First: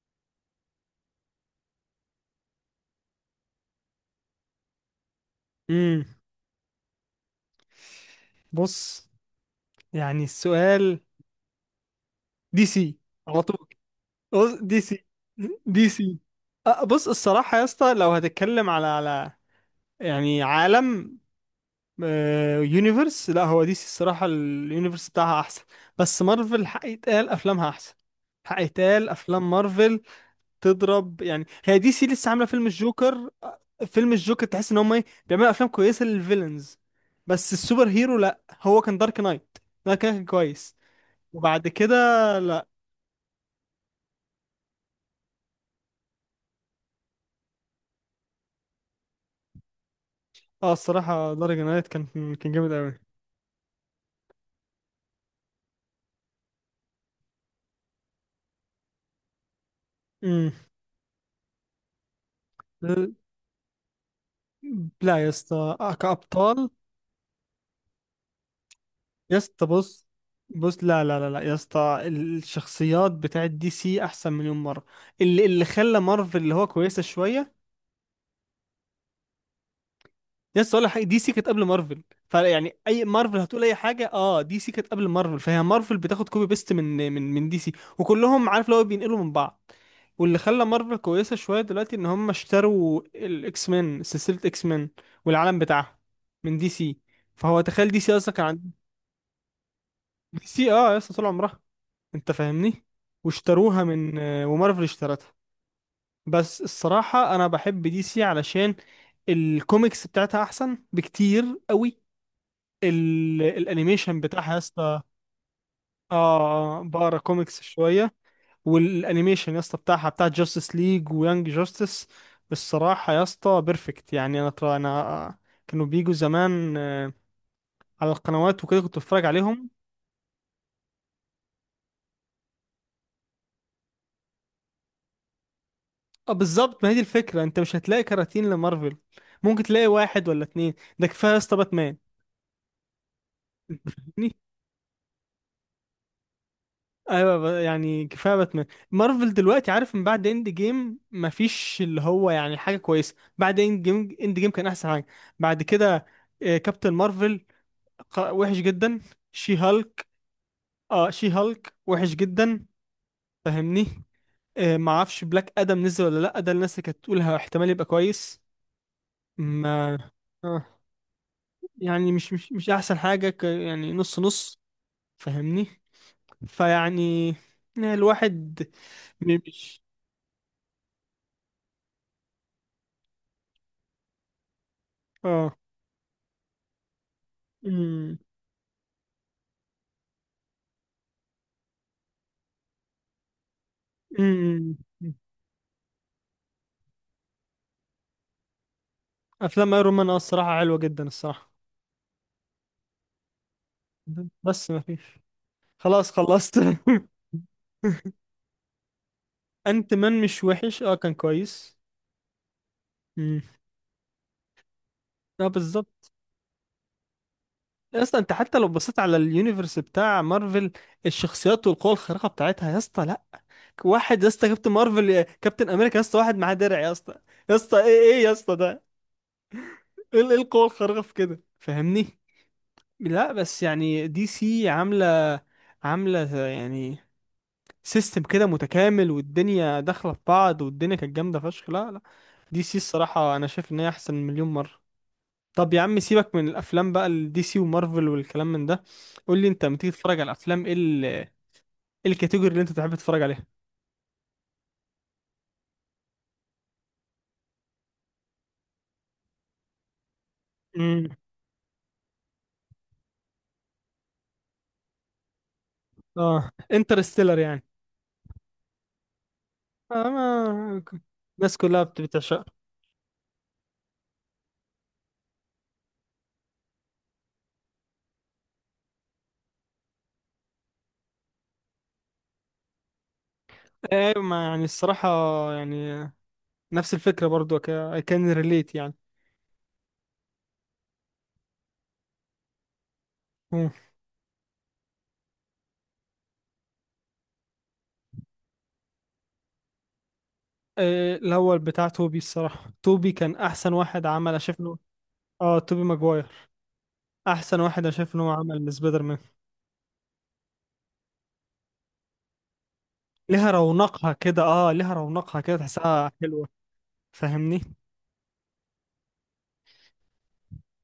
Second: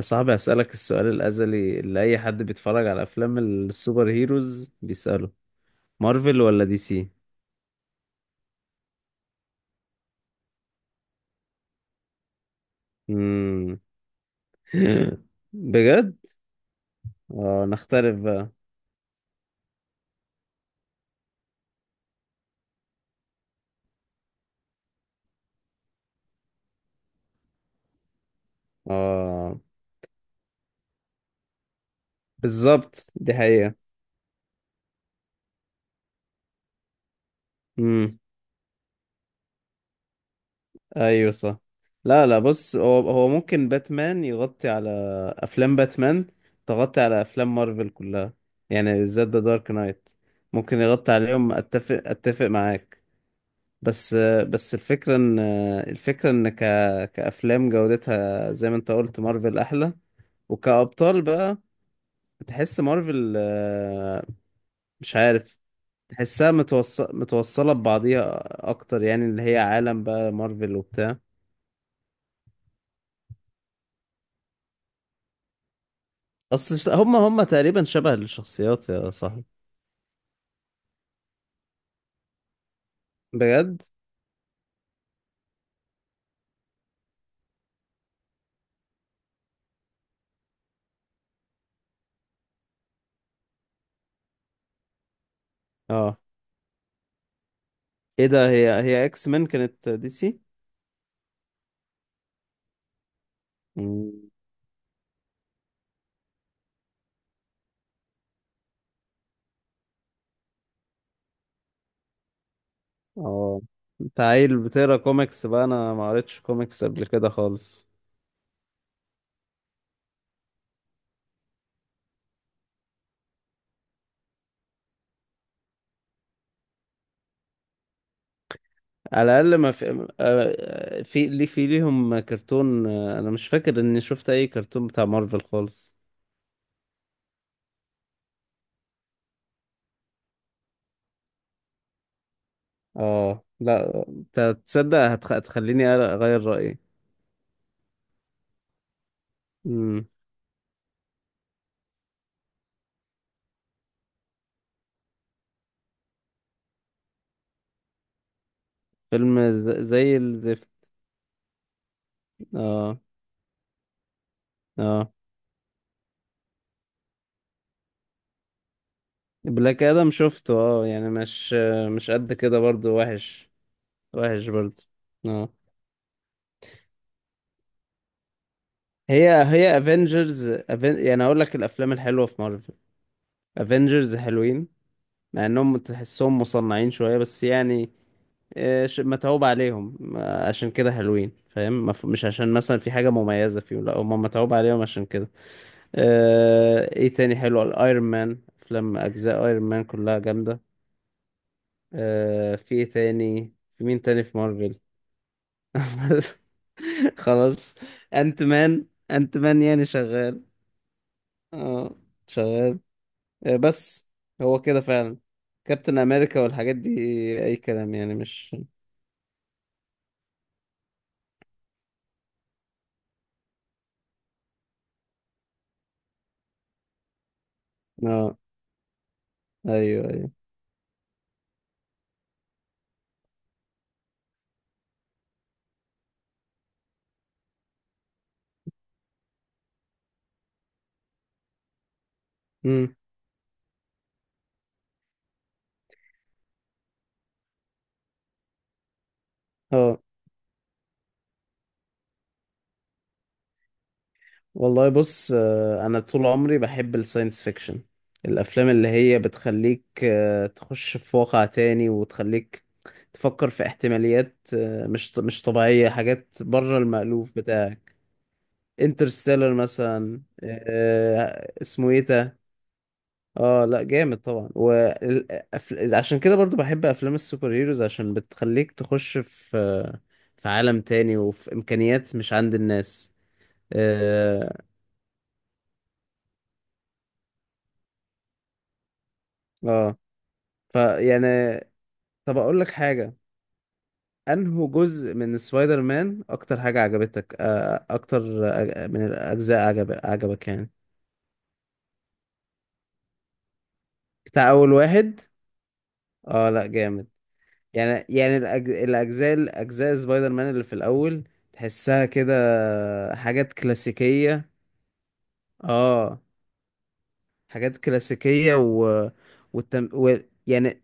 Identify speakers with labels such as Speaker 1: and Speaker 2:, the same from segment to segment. Speaker 1: صعب أسألك السؤال الأزلي اللي أي حد بيتفرج على أفلام السوبر هيروز بيسأله:
Speaker 2: امم
Speaker 1: مارفل ولا دي سي؟
Speaker 2: بص. يعني دي سي على طول.
Speaker 1: مم.
Speaker 2: بص دي سي. دي
Speaker 1: بجد؟
Speaker 2: سي أه، بص الصراحة يا
Speaker 1: اه،
Speaker 2: اسطى لو
Speaker 1: نختلف بقى.
Speaker 2: هتتكلم على يعني عالم يونيفرس. لا، هو دي سي الصراحة اليونيفرس بتاعها أحسن، بس مارفل حق يتقال أفلامها أحسن. حق يتقال أفلام
Speaker 1: اه،
Speaker 2: مارفل تضرب. يعني هي دي سي لسه عاملة فيلم
Speaker 1: بالظبط،
Speaker 2: الجوكر.
Speaker 1: دي حقيقة.
Speaker 2: فيلم الجوكر تحس إن هم إيه، بيعملوا أفلام كويسة للفيلنز، بس السوبر هيرو
Speaker 1: مم.
Speaker 2: لا. هو كان دارك نايت، ده كان كويس.
Speaker 1: أيوة، صح.
Speaker 2: وبعد كده
Speaker 1: لا لا،
Speaker 2: لا.
Speaker 1: بص، هو ممكن باتمان يغطي على أفلام باتمان، تغطي على أفلام مارفل كلها. يعني بالذات ذا دارك نايت
Speaker 2: اه،
Speaker 1: ممكن يغطي
Speaker 2: الصراحة
Speaker 1: عليهم.
Speaker 2: دارك نايت
Speaker 1: أتفق
Speaker 2: كان
Speaker 1: أتفق
Speaker 2: جامد قوي.
Speaker 1: معاك. بس بس الفكرة ان كأفلام جودتها زي ما انت قلت مارفل احلى.
Speaker 2: امم
Speaker 1: وكأبطال بقى، تحس مارفل مش
Speaker 2: لا يا
Speaker 1: عارف.
Speaker 2: اسطى،
Speaker 1: تحسها
Speaker 2: كأبطال.
Speaker 1: متوصلة ببعضيها اكتر، يعني
Speaker 2: يا
Speaker 1: اللي هي
Speaker 2: اسطى
Speaker 1: عالم
Speaker 2: بص،
Speaker 1: بقى مارفل
Speaker 2: بص لا
Speaker 1: وبتاع.
Speaker 2: لا لا لا يا اسطى، الشخصيات بتاعت دي سي احسن مليون مرة. اللي خلى مارفل اللي هو
Speaker 1: اصل
Speaker 2: كويسة
Speaker 1: هم
Speaker 2: شوية،
Speaker 1: تقريبا شبه الشخصيات يا صاحبي.
Speaker 2: يس، ولا حاجه. دي سي كانت قبل مارفل، فيعني اي مارفل هتقول اي
Speaker 1: بجد.
Speaker 2: حاجه. اه، دي سي كانت قبل مارفل، فهي مارفل بتاخد كوبي بيست من من دي سي، وكلهم عارف لو بينقلوا من بعض. واللي خلى مارفل كويسه شويه دلوقتي، ان هم اشتروا الاكس مان، سلسله اكس مان والعالم بتاعها،
Speaker 1: اه،
Speaker 2: من دي سي. فهو تخيل، دي سي
Speaker 1: ايه
Speaker 2: اصلا كان
Speaker 1: ده،
Speaker 2: عند
Speaker 1: هي اكس مان كانت دي سي؟
Speaker 2: دي سي، اه، لسه طول عمرها. انت فاهمني؟ واشتروها من،
Speaker 1: مم.
Speaker 2: ومارفل اشترتها. بس الصراحه انا بحب دي سي علشان الكوميكس بتاعتها احسن بكتير قوي.
Speaker 1: اه،
Speaker 2: الانيميشن
Speaker 1: انت
Speaker 2: بتاعها يا
Speaker 1: عيل بتقرا
Speaker 2: اسطى،
Speaker 1: كوميكس بقى؟ انا ما قريتش
Speaker 2: اه،
Speaker 1: كوميكس قبل
Speaker 2: بقرا
Speaker 1: كده
Speaker 2: كوميكس
Speaker 1: خالص.
Speaker 2: شويه. والانيميشن يا اسطى بتاعها، بتاع جاستس ليج ويانج جاستس، الصراحه يا اسطى بيرفكت. يعني انا طبعا انا آه، كانوا بيجوا زمان، على القنوات وكده، كنت بتفرج
Speaker 1: على الاقل
Speaker 2: عليهم.
Speaker 1: ما في في ليه في ليهم كرتون. انا مش فاكر اني شفت اي كرتون بتاع مارفل خالص.
Speaker 2: اه بالظبط، ما هي دي الفكره. انت مش هتلاقي كراتين لمارفل، ممكن تلاقي واحد ولا اتنين. ده كفايه يا اسطى باتمان.
Speaker 1: اه لا، تصدق هتخليني اغير رايي.
Speaker 2: ايوه يعني كفايه باتمان. مارفل دلوقتي عارف، من
Speaker 1: امم
Speaker 2: بعد اند جيم مفيش اللي هو يعني حاجه كويسه. بعد اند جيم، اند جيم كان احسن حاجه. بعد كده كابتن مارفل، وحش جدا.
Speaker 1: فيلم
Speaker 2: شي هالك،
Speaker 1: زي الزفت.
Speaker 2: اه، شي هالك وحش جدا.
Speaker 1: اه
Speaker 2: فاهمني؟ ما
Speaker 1: اه.
Speaker 2: اعرفش بلاك ادم نزل ولا لا. ده الناس اللي كانت تقولها احتمال يبقى كويس.
Speaker 1: بلاك
Speaker 2: ما،
Speaker 1: ادم شفته،
Speaker 2: آه
Speaker 1: اه يعني مش
Speaker 2: يعني مش
Speaker 1: قد
Speaker 2: مش
Speaker 1: كده،
Speaker 2: مش
Speaker 1: برضو
Speaker 2: احسن حاجه، ك
Speaker 1: وحش.
Speaker 2: يعني نص
Speaker 1: وحش
Speaker 2: نص.
Speaker 1: برضو. اه.
Speaker 2: فاهمني؟ فيعني آه، الواحد
Speaker 1: هي
Speaker 2: مش،
Speaker 1: افنجرز، يعني اقول لك الافلام الحلوه في مارفل، افنجرز حلوين، مع
Speaker 2: اه.
Speaker 1: انهم تحسهم مصنعين شوية بس يعني متعوب عليهم عشان كده حلوين، فاهم؟ مش عشان مثلا في حاجة مميزة فيهم، لا، هم متعوب
Speaker 2: امم.
Speaker 1: عليهم عشان كده. ايه تاني حلو؟ الايرون مان، افلام اجزاء ايرون
Speaker 2: افلام
Speaker 1: مان
Speaker 2: ايرون مان، اه
Speaker 1: كلها
Speaker 2: الصراحه
Speaker 1: جامدة.
Speaker 2: حلوه جدا الصراحه،
Speaker 1: في ايه تاني؟ في مين تاني في
Speaker 2: بس ما
Speaker 1: مارفل؟
Speaker 2: فيش. خلاص خلصت.
Speaker 1: خلاص. انت مان انت مان يعني
Speaker 2: انت مان مش
Speaker 1: شغال.
Speaker 2: وحش، اه كان كويس.
Speaker 1: اه شغال.
Speaker 2: امم.
Speaker 1: بس هو كده فعلا.
Speaker 2: اه
Speaker 1: كابتن
Speaker 2: بالظبط.
Speaker 1: امريكا والحاجات دي اي كلام
Speaker 2: يا
Speaker 1: يعني،
Speaker 2: اسطى انت
Speaker 1: مش.
Speaker 2: حتى لو بصيت على اليونيفرس بتاع مارفل، الشخصيات والقوى الخارقه بتاعتها يا اسطى، لا. واحد يا اسطى كابتن مارفل، يا كابتن امريكا يا اسطى، واحد معاه درع يا اسطى. يا اسطى ايه يا
Speaker 1: اه،
Speaker 2: اسطى ده؟
Speaker 1: ايوه ايوه.
Speaker 2: إيه القوه الخارقه في كده؟ فاهمني؟ لا بس يعني دي سي عامله يعني سيستم كده متكامل، والدنيا داخله في بعض، والدنيا كانت جامده فشخ. لا، دي سي
Speaker 1: امم
Speaker 2: الصراحه انا شايف ان هي احسن مليون مره. طب يا عم سيبك من الافلام بقى، الدي سي ومارفل والكلام من ده. قول لي انت لما تيجي
Speaker 1: اه
Speaker 2: تتفرج على الافلام، إيه الكاتيجوري اللي انت تحب تتفرج عليها؟
Speaker 1: والله، بص، انا طول عمري بحب الساينس فيكشن، الافلام اللي هي بتخليك تخش
Speaker 2: امم.
Speaker 1: في واقع تاني، وتخليك تفكر في احتماليات مش طبيعية، حاجات
Speaker 2: اه
Speaker 1: بره المألوف
Speaker 2: انترستيلر يعني.
Speaker 1: بتاعك. انترستيلر
Speaker 2: آه
Speaker 1: مثلا،
Speaker 2: ما... الناس كلها
Speaker 1: اسمه ايه ده.
Speaker 2: بتعشقها.
Speaker 1: اه لا، جامد طبعا. عشان كده برضو بحب افلام السوبر هيروز عشان بتخليك تخش في في عالم تاني، وفي امكانيات مش عند الناس.
Speaker 2: ايوه، ما
Speaker 1: اه.
Speaker 2: يعني الصراحه يعني نفس الفكره برضو، اي كان ريليت يعني.
Speaker 1: آه. فيعني طب اقول لك حاجة:
Speaker 2: مم.
Speaker 1: انه جزء من سبايدر مان اكتر حاجة عجبتك، اكتر من الاجزاء عجبك يعني؟
Speaker 2: الاول بتاع توبي، الصراحه توبي كان احسن واحد عمل
Speaker 1: بتاع
Speaker 2: شايف.
Speaker 1: اول واحد؟
Speaker 2: اه توبي ماجواير.
Speaker 1: اه لا، جامد.
Speaker 2: احسن واحد انا
Speaker 1: يعني
Speaker 2: شايف ان هو
Speaker 1: يعني
Speaker 2: عمل سبايدر مان.
Speaker 1: الاجزاء سبايدر مان اللي في الاول تحسها كده
Speaker 2: ليها
Speaker 1: حاجات
Speaker 2: رونقها كده،
Speaker 1: كلاسيكية.
Speaker 2: اه ليها رونقها كده، تحسها
Speaker 1: اه
Speaker 2: حلوه. فاهمني؟
Speaker 1: حاجات كلاسيكية والتم... و... يعني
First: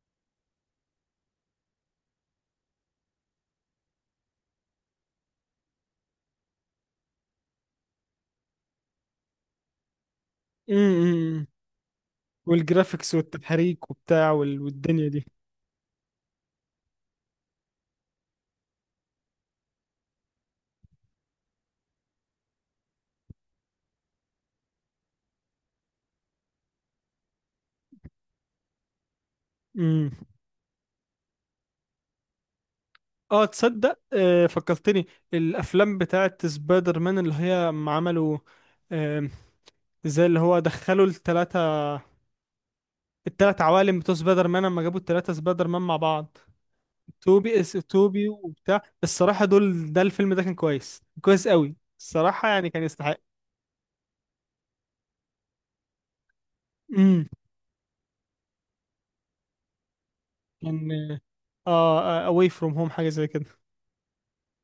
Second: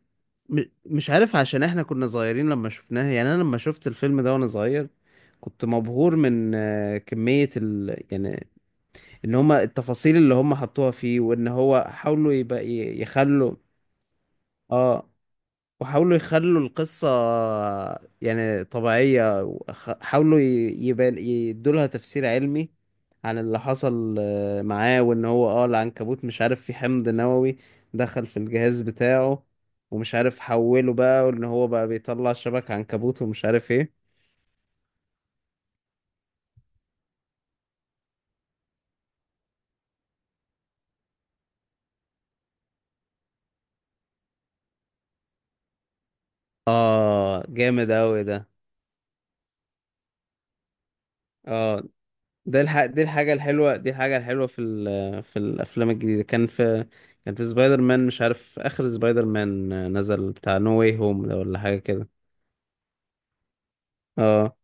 Speaker 1: مش عارف، عشان احنا كنا صغيرين لما شفناها. يعني انا لما شفت الفيلم ده وانا صغير كنت مبهور من كمية يعني ان هما التفاصيل اللي هما حطوها فيه،
Speaker 2: امم.
Speaker 1: وان هو حاولوا يبقى
Speaker 2: والجرافيكس
Speaker 1: يخلوا.
Speaker 2: والتحريك وبتاع، والدنيا
Speaker 1: اه،
Speaker 2: دي.
Speaker 1: وحاولوا يخلوا القصة يعني طبيعية، حاولوا يبان يدولها تفسير علمي عن اللي حصل معاه، وان هو اه العنكبوت مش عارف، في حمض نووي دخل في الجهاز بتاعه
Speaker 2: امم.
Speaker 1: ومش عارف حوله بقى، وان هو بقى بيطلع شبك عنكبوت
Speaker 2: اه
Speaker 1: ومش عارف
Speaker 2: تصدق،
Speaker 1: ايه.
Speaker 2: آه فكرتني. الافلام بتاعت سبايدر مان، اللي هي أما عملوا، آه، زي اللي هو دخلوا التلاتة، التلات عوالم بتوع سبايدر مان، لما جابوا التلاتة سبايدر مان مع بعض،
Speaker 1: اه
Speaker 2: توبي، اس
Speaker 1: جامد اوي
Speaker 2: توبي
Speaker 1: ده.
Speaker 2: وبتاع الصراحة. دول، ده الفيلم ده كان كويس كويس قوي
Speaker 1: اه،
Speaker 2: الصراحة، يعني كان
Speaker 1: دي
Speaker 2: يستحق.
Speaker 1: الحاجة الحلوة دي الحاجة الحلوة في في الأفلام الجديدة، كان في،
Speaker 2: امم.
Speaker 1: كان في سبايدر مان مش عارف، آخر سبايدر مان نزل بتاع نو واي
Speaker 2: كان،
Speaker 1: هوم ده ولا حاجة كده.
Speaker 2: اه اواي فروم هوم، حاجه زي كده.
Speaker 1: اه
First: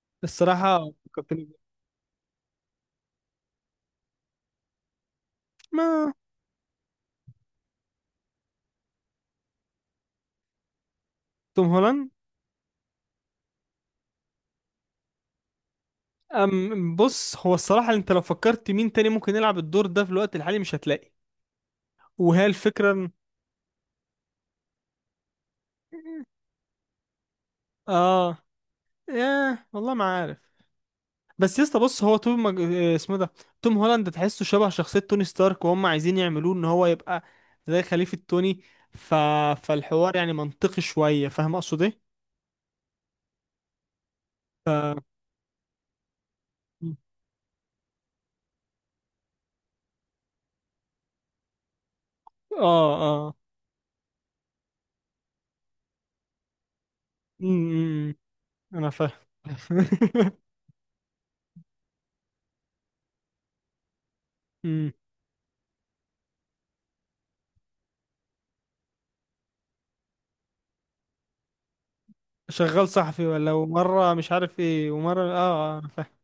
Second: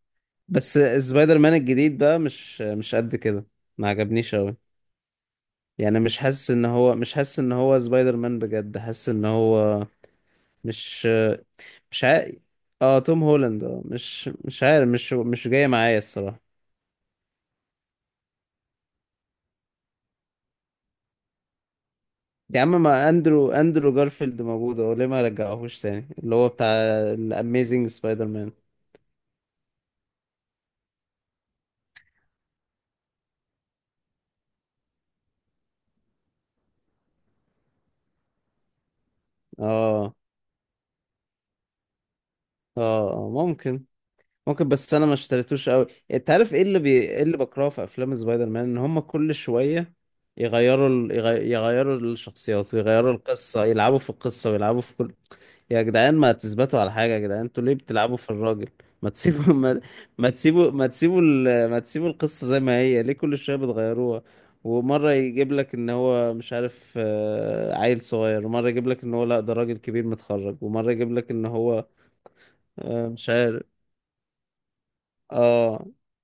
Speaker 1: بس
Speaker 2: الصراحه
Speaker 1: سبايدر
Speaker 2: فكرتني ب،
Speaker 1: مان الجديد بقى مش قد كده. ما عجبنيش أوي. يعني
Speaker 2: ما
Speaker 1: مش حاسس إن هو سبايدر مان بجد، حاسس إن هو مش.
Speaker 2: توم هولاند.
Speaker 1: مش عارف. اه توم هولاند، اه مش عارف، مش جاي معايا الصراحة.
Speaker 2: أم بص، هو الصراحه انت لو فكرت مين تاني ممكن يلعب الدور ده في الوقت الحالي، مش هتلاقي. وهي
Speaker 1: يا عم، ما
Speaker 2: الفكره.
Speaker 1: اندرو جارفيلد موجود اهو، ليه ما رجعهوش تاني،
Speaker 2: إن،
Speaker 1: اللي هو بتاع الاميزنج سبايدر
Speaker 2: اه،
Speaker 1: مان؟
Speaker 2: ياه والله ما عارف. بس يا اسطى بص، هو توم مج... آه، اسمه إيه ده؟ توم هولاند، تحسه شبه شخصيه توني ستارك، وهم عايزين يعملوه ان هو يبقى زي خليفه توني. ف،
Speaker 1: اه
Speaker 2: فالحوار يعني منطقي شويه. فاهم اقصد ايه؟
Speaker 1: اه. ممكن
Speaker 2: ف،
Speaker 1: ممكن بس
Speaker 2: اه.
Speaker 1: انا ما اشتريتوش قوي. انت عارف ايه اللي بكرهه في افلام سبايدر مان؟ ان هم كل شويه يغيروا يغيروا الشخصيات ويغيروا
Speaker 2: اه.
Speaker 1: القصه، يلعبوا في القصه ويلعبوا في كل. يا جدعان، ما تثبتوا على حاجه، يا جدعان انتوا
Speaker 2: امم
Speaker 1: ليه
Speaker 2: امم، امم.
Speaker 1: بتلعبوا في الراجل؟
Speaker 2: انا
Speaker 1: ما
Speaker 2: فاهم.
Speaker 1: تسيبوا ما, ما تسيبوا القصه زي ما هي، ليه كل شويه بتغيروها؟
Speaker 2: أمم.
Speaker 1: ومره يجيب لك ان هو مش عارف عيل صغير، ومره يجيب لك ان هو لا ده راجل كبير متخرج، ومره يجيب لك ان هو
Speaker 2: شغال صحفي،
Speaker 1: مش
Speaker 2: ولا
Speaker 1: عارف.
Speaker 2: ومره مش عارف ايه، ومره اه. اه
Speaker 1: اه.
Speaker 2: انا فاهم.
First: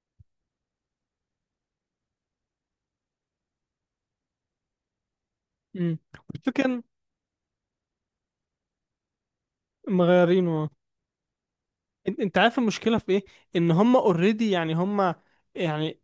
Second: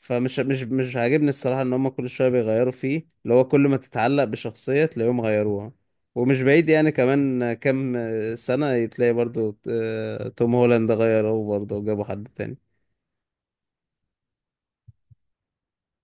Speaker 1: فمش مش مش عاجبني الصراحة ان هم كل شوية بيغيروا فيه، اللي هو كل ما تتعلق بشخصية تلاقيهم غيروها.
Speaker 2: أمم.
Speaker 1: ومش
Speaker 2: والفكرة
Speaker 1: بعيد
Speaker 2: إن
Speaker 1: يعني كمان كام سنة تلاقي برضو توم
Speaker 2: مغيرينه.
Speaker 1: هولاند غيروه برضو وجابوا
Speaker 2: إن،
Speaker 1: حد
Speaker 2: انت عارف
Speaker 1: تاني.
Speaker 2: المشكله في ايه؟ ان هم اوريدي، يعني هم يعني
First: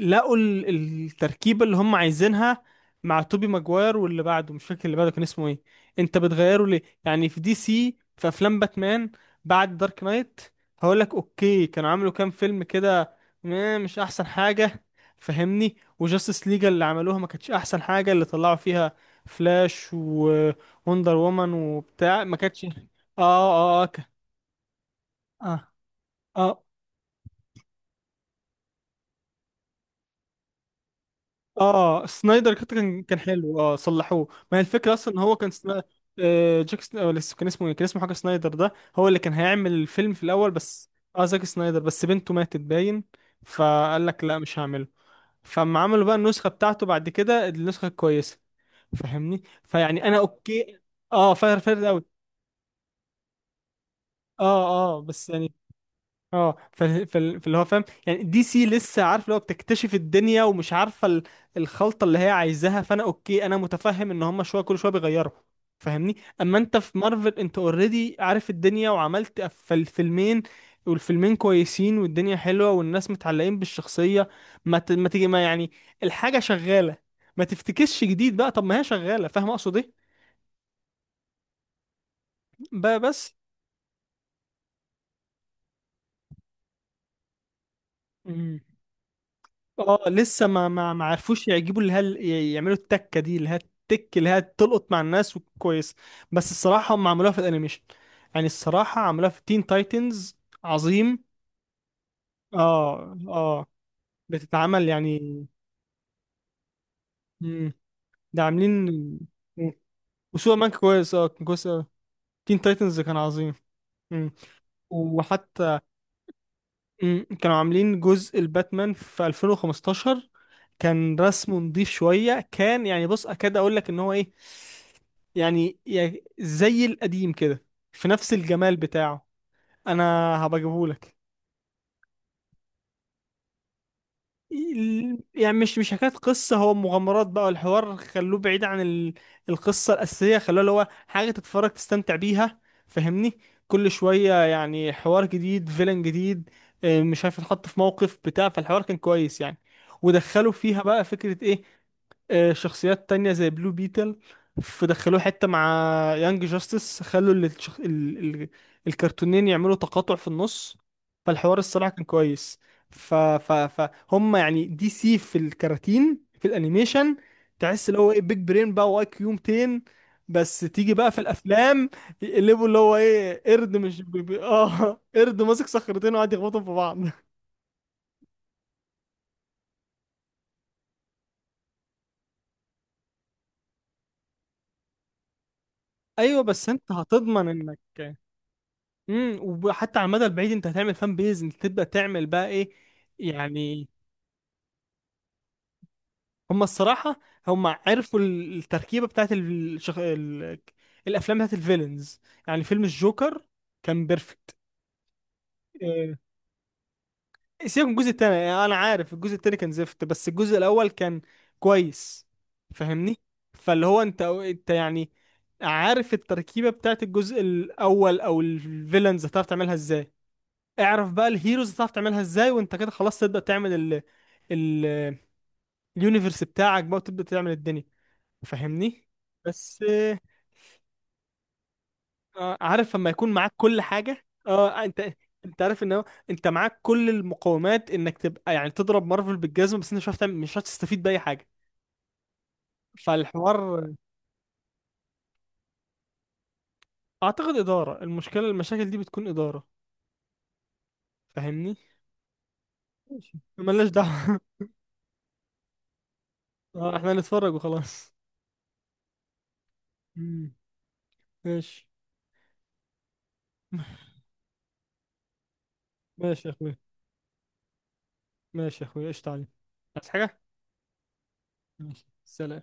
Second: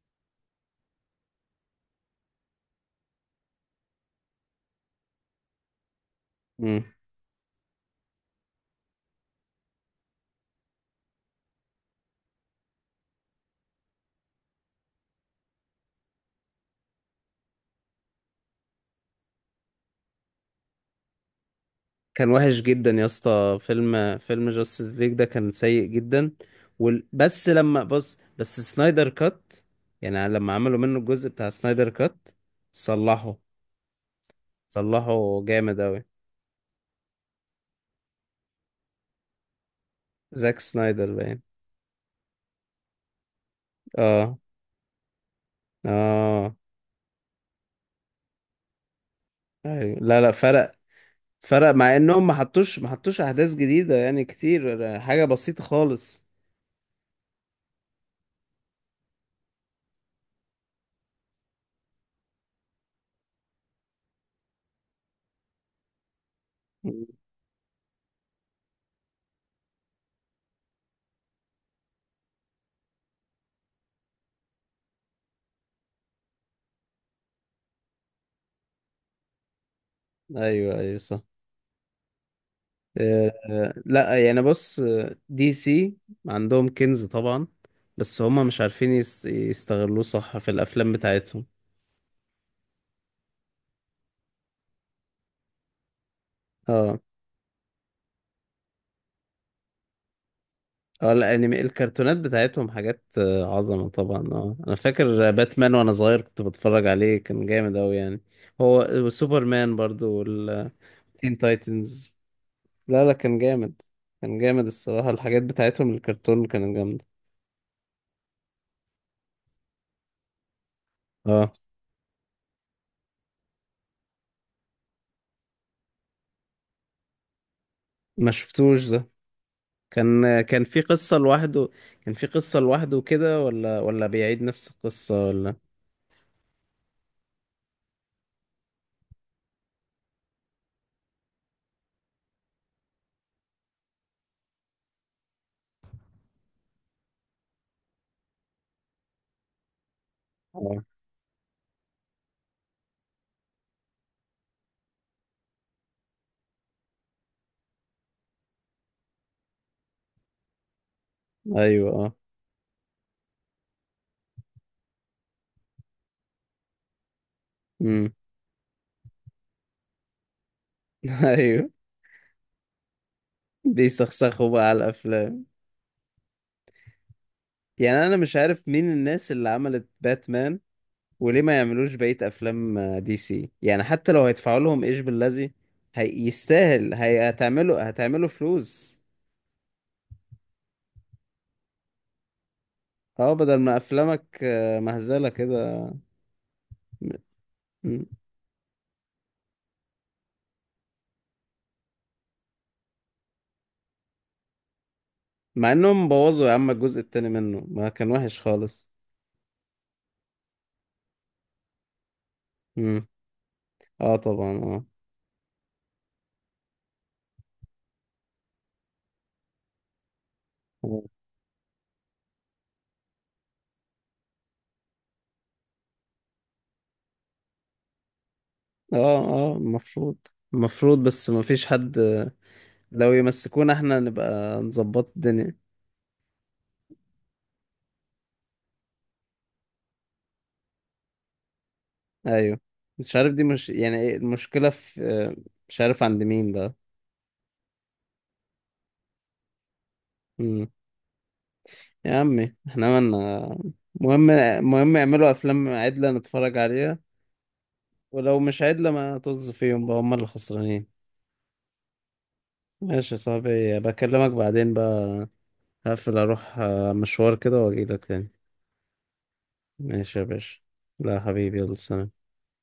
Speaker 2: لقوا التركيبة اللي هم عايزينها مع توبي ماجواير. واللي بعده مش فاكر اللي بعده كان اسمه ايه. انت بتغيره ليه؟
Speaker 1: مم.
Speaker 2: يعني في دي سي في افلام باتمان بعد دارك نايت، هقول لك اوكي، كانوا عملوا كام فيلم كده، مش احسن حاجة. فهمني، وجاستس ليجا اللي عملوها، ما كانتش احسن حاجة اللي طلعوا فيها. فلاش ووندر وومن وبتاع،
Speaker 1: كان
Speaker 2: ما
Speaker 1: وحش
Speaker 2: كانتش، اه.
Speaker 1: جدا يا اسطى،
Speaker 2: اه.
Speaker 1: فيلم جاستس ليج ده كان
Speaker 2: اه.
Speaker 1: سيء جدا.
Speaker 2: اه.
Speaker 1: بس لما بص، بس سنايدر كات، يعني لما عملوا منه الجزء بتاع سنايدر
Speaker 2: اه
Speaker 1: كات
Speaker 2: سنايدر كات كان
Speaker 1: صلحوا.
Speaker 2: حلو، اه صلحوه. ما هي الفكره اصلا ان هو
Speaker 1: صلحوا
Speaker 2: كان
Speaker 1: جامد
Speaker 2: سنا...
Speaker 1: اوي.
Speaker 2: آه جاك سن... آه، لسه كان اسمه إيه؟ كان اسمه حاجه سنايدر. ده هو اللي كان هيعمل الفيلم في الاول،
Speaker 1: زاك
Speaker 2: بس
Speaker 1: سنايدر
Speaker 2: اه
Speaker 1: باين.
Speaker 2: زاك سنايدر، بس بنته ماتت باين، فقال لك لا
Speaker 1: اه
Speaker 2: مش هعمله. فاما عملوا بقى النسخه
Speaker 1: اه.
Speaker 2: بتاعته بعد كده، النسخه الكويسه. فاهمني؟
Speaker 1: أيوة.
Speaker 2: فيعني انا
Speaker 1: لا لا، فرق،
Speaker 2: اوكي. اه فاير
Speaker 1: فرق،
Speaker 2: فاير
Speaker 1: مع
Speaker 2: قوي.
Speaker 1: انهم ما حطوش احداث جديده، يعني
Speaker 2: اه.
Speaker 1: كتير،
Speaker 2: اه
Speaker 1: حاجه
Speaker 2: بس يعني،
Speaker 1: بسيطه خالص.
Speaker 2: اه فاللي هو فاهم، يعني دي سي لسه عارف اللي هو بتكتشف الدنيا ومش عارفه الخلطه اللي هي عايزاها. فانا اوكي انا متفهم ان هم شويه، كل شويه بيغيروا. فاهمني؟ اما انت في
Speaker 1: مم.
Speaker 2: مارفل، انت اوريدي عارف الدنيا، وعملت في الفيلمين، والفيلمين كويسين، والدنيا حلوه، والناس متعلقين بالشخصيه. ما يعني الحاجه شغاله. ما تفتكسش جديد بقى، طب ما هي شغاله. فاهم اقصد ايه؟
Speaker 1: ايوه ايوه، صح.
Speaker 2: بقى، بس
Speaker 1: لا يعني بص، دي سي عندهم كنز طبعا، بس هم مش عارفين
Speaker 2: اه
Speaker 1: يستغلوه صح
Speaker 2: لسه
Speaker 1: في
Speaker 2: ما ما
Speaker 1: الافلام
Speaker 2: ما
Speaker 1: بتاعتهم.
Speaker 2: عرفوش يعجبوا اللي هل يعملوا التكه دي، اللي هي التك اللي هي تلقط مع الناس وكويس، بس الصراحه
Speaker 1: اه
Speaker 2: هم عملوها في الانيميشن. يعني الصراحه عملوها في تين تايتنز،
Speaker 1: اه.
Speaker 2: عظيم.
Speaker 1: الكرتونات بتاعتهم حاجات
Speaker 2: اه. اه
Speaker 1: عظمه طبعا. اه انا
Speaker 2: بتتعمل يعني.
Speaker 1: فاكر باتمان وانا صغير كنت بتفرج عليه، كان
Speaker 2: مم.
Speaker 1: جامد اوي يعني.
Speaker 2: ده عاملين.
Speaker 1: هو
Speaker 2: مم.
Speaker 1: وسوبرمان برضو
Speaker 2: وسوبر مان
Speaker 1: والتين
Speaker 2: كويس، اه كان كويس اوي.
Speaker 1: تايتنز.
Speaker 2: تين تايتنز
Speaker 1: لا لا،
Speaker 2: كان
Speaker 1: كان
Speaker 2: عظيم.
Speaker 1: جامد،
Speaker 2: مم.
Speaker 1: كان جامد الصراحة، الحاجات
Speaker 2: وحتى
Speaker 1: بتاعتهم الكرتون كانت جامدة.
Speaker 2: مم، كانوا عاملين جزء الباتمان في 2015، كان
Speaker 1: اه
Speaker 2: رسمه نضيف شوية، كان يعني بص، أكاد أقول لك إن هو إيه يعني، يعني زي القديم كده، في
Speaker 1: ما
Speaker 2: نفس الجمال
Speaker 1: شفتوش ده.
Speaker 2: بتاعه. أنا
Speaker 1: كان كان في
Speaker 2: هبجيبهولك.
Speaker 1: قصة لوحده كان في قصة لوحده كده، ولا بيعيد نفس القصة،
Speaker 2: يعني
Speaker 1: ولا؟
Speaker 2: مش حكاية قصة، هو مغامرات بقى، والحوار خلوه بعيد عن القصة الأساسية، خلوه اللي هو حاجة تتفرج تستمتع بيها. فاهمني؟ كل شوية يعني حوار جديد، فيلن جديد، مش عارف يتحط في موقف بتاع، فالحوار كان كويس يعني. ودخلوا فيها
Speaker 1: اه
Speaker 2: بقى فكرة ايه، شخصيات تانية زي بلو بيتل. فدخلوه حتة مع يانج جاستس، خلوا ال... ال... الكرتونين يعملوا تقاطع في النص. فالحوار الصراحة
Speaker 1: ايوه
Speaker 2: كان
Speaker 1: اه.
Speaker 2: كويس. ف ف فهم يعني دي سي في الكراتين في الانيميشن تحس اللي هو
Speaker 1: امم
Speaker 2: ايه، بيج برين بقى، واي كيو 200. بس تيجي بقى في
Speaker 1: ايوه
Speaker 2: الافلام، يقلبوا اللي هو ايه، قرد مش بي بي
Speaker 1: بيسخسخوا بقى على
Speaker 2: اه، قرد
Speaker 1: الافلام.
Speaker 2: ماسك صخرتين وقاعد يخبطهم في بعض.
Speaker 1: يعني انا مش عارف مين الناس اللي عملت باتمان، وليه ما يعملوش بقية افلام دي سي، يعني حتى لو هيدفعوا لهم ايش باللذي،
Speaker 2: ايوه، بس انت
Speaker 1: يستاهل،
Speaker 2: هتضمن انك،
Speaker 1: هتعملوا فلوس.
Speaker 2: امم، وحتى على المدى البعيد انت هتعمل فان بيز، انت تبدا تعمل بقى ايه
Speaker 1: اه بدل ما
Speaker 2: يعني.
Speaker 1: افلامك مهزله كده.
Speaker 2: هم
Speaker 1: م-
Speaker 2: الصراحه هم
Speaker 1: م-
Speaker 2: عرفوا التركيبه بتاعت الافلام بتاعت الفيلنز. يعني فيلم الجوكر كان بيرفكت.
Speaker 1: مع انهم
Speaker 2: إيه،
Speaker 1: بوظوا يا عم الجزء التاني منه،
Speaker 2: سيبك
Speaker 1: ما
Speaker 2: من الجزء
Speaker 1: كان
Speaker 2: التاني.
Speaker 1: وحش
Speaker 2: يعني انا
Speaker 1: خالص.
Speaker 2: عارف الجزء التاني كان زفت، بس الجزء الاول كان كويس.
Speaker 1: امم
Speaker 2: فاهمني؟ فاللي هو
Speaker 1: اه
Speaker 2: انت،
Speaker 1: طبعا.
Speaker 2: انت
Speaker 1: اه
Speaker 2: يعني عارف التركيبة بتاعت الجزء الاول، او الفيلنز هتعرف تعملها ازاي،
Speaker 1: اه
Speaker 2: اعرف بقى الهيروز هتعرف تعملها ازاي، وانت كده خلاص تبدأ تعمل ال، ال، اليونيفرس بتاعك بقى، وتبدأ تعمل الدنيا. فاهمني؟
Speaker 1: اه.
Speaker 2: بس
Speaker 1: المفروض، المفروض بس ما فيش حد،
Speaker 2: عارف لما
Speaker 1: لو
Speaker 2: يكون معاك
Speaker 1: يمسكونا
Speaker 2: كل
Speaker 1: احنا
Speaker 2: حاجة، اه،
Speaker 1: نبقى
Speaker 2: آه،
Speaker 1: نظبط
Speaker 2: انت
Speaker 1: الدنيا.
Speaker 2: انت عارف ان هو انت معاك كل المقومات انك تبقى يعني تضرب مارفل بالجزمة، بس انت مش هتعرف تعمل، مش هتستفيد بأي حاجة.
Speaker 1: ايوه. مش عارف، دي مش
Speaker 2: فالحوار
Speaker 1: يعني، ايه المشكله في مش عارف عند مين بقى.
Speaker 2: اعتقد إدارة المشاكل دي بتكون إدارة.
Speaker 1: امم
Speaker 2: فاهمني؟
Speaker 1: يا عمي احنا
Speaker 2: ماشي،
Speaker 1: مالنا.
Speaker 2: ملناش
Speaker 1: مهم
Speaker 2: دعوة.
Speaker 1: مهم يعملوا افلام عدله نتفرج
Speaker 2: اه
Speaker 1: عليها.
Speaker 2: احنا هنتفرج وخلاص.
Speaker 1: ولو مش عدله ما طز فيهم بقى، هم اللي
Speaker 2: مم.
Speaker 1: خسرانين.
Speaker 2: ماشي.
Speaker 1: ماشي يا صاحبي، بكلمك بعدين بقى، هقفل
Speaker 2: ماشي يا
Speaker 1: اروح
Speaker 2: اخوي.
Speaker 1: مشوار كده واجيلك تاني.
Speaker 2: ماشي يا اخويا، قشطة عليك. عايز
Speaker 1: ماشي يا
Speaker 2: حاجة؟
Speaker 1: باشا. لا حبيبي، يلا
Speaker 2: ماشي،
Speaker 1: سلام.
Speaker 2: سلام.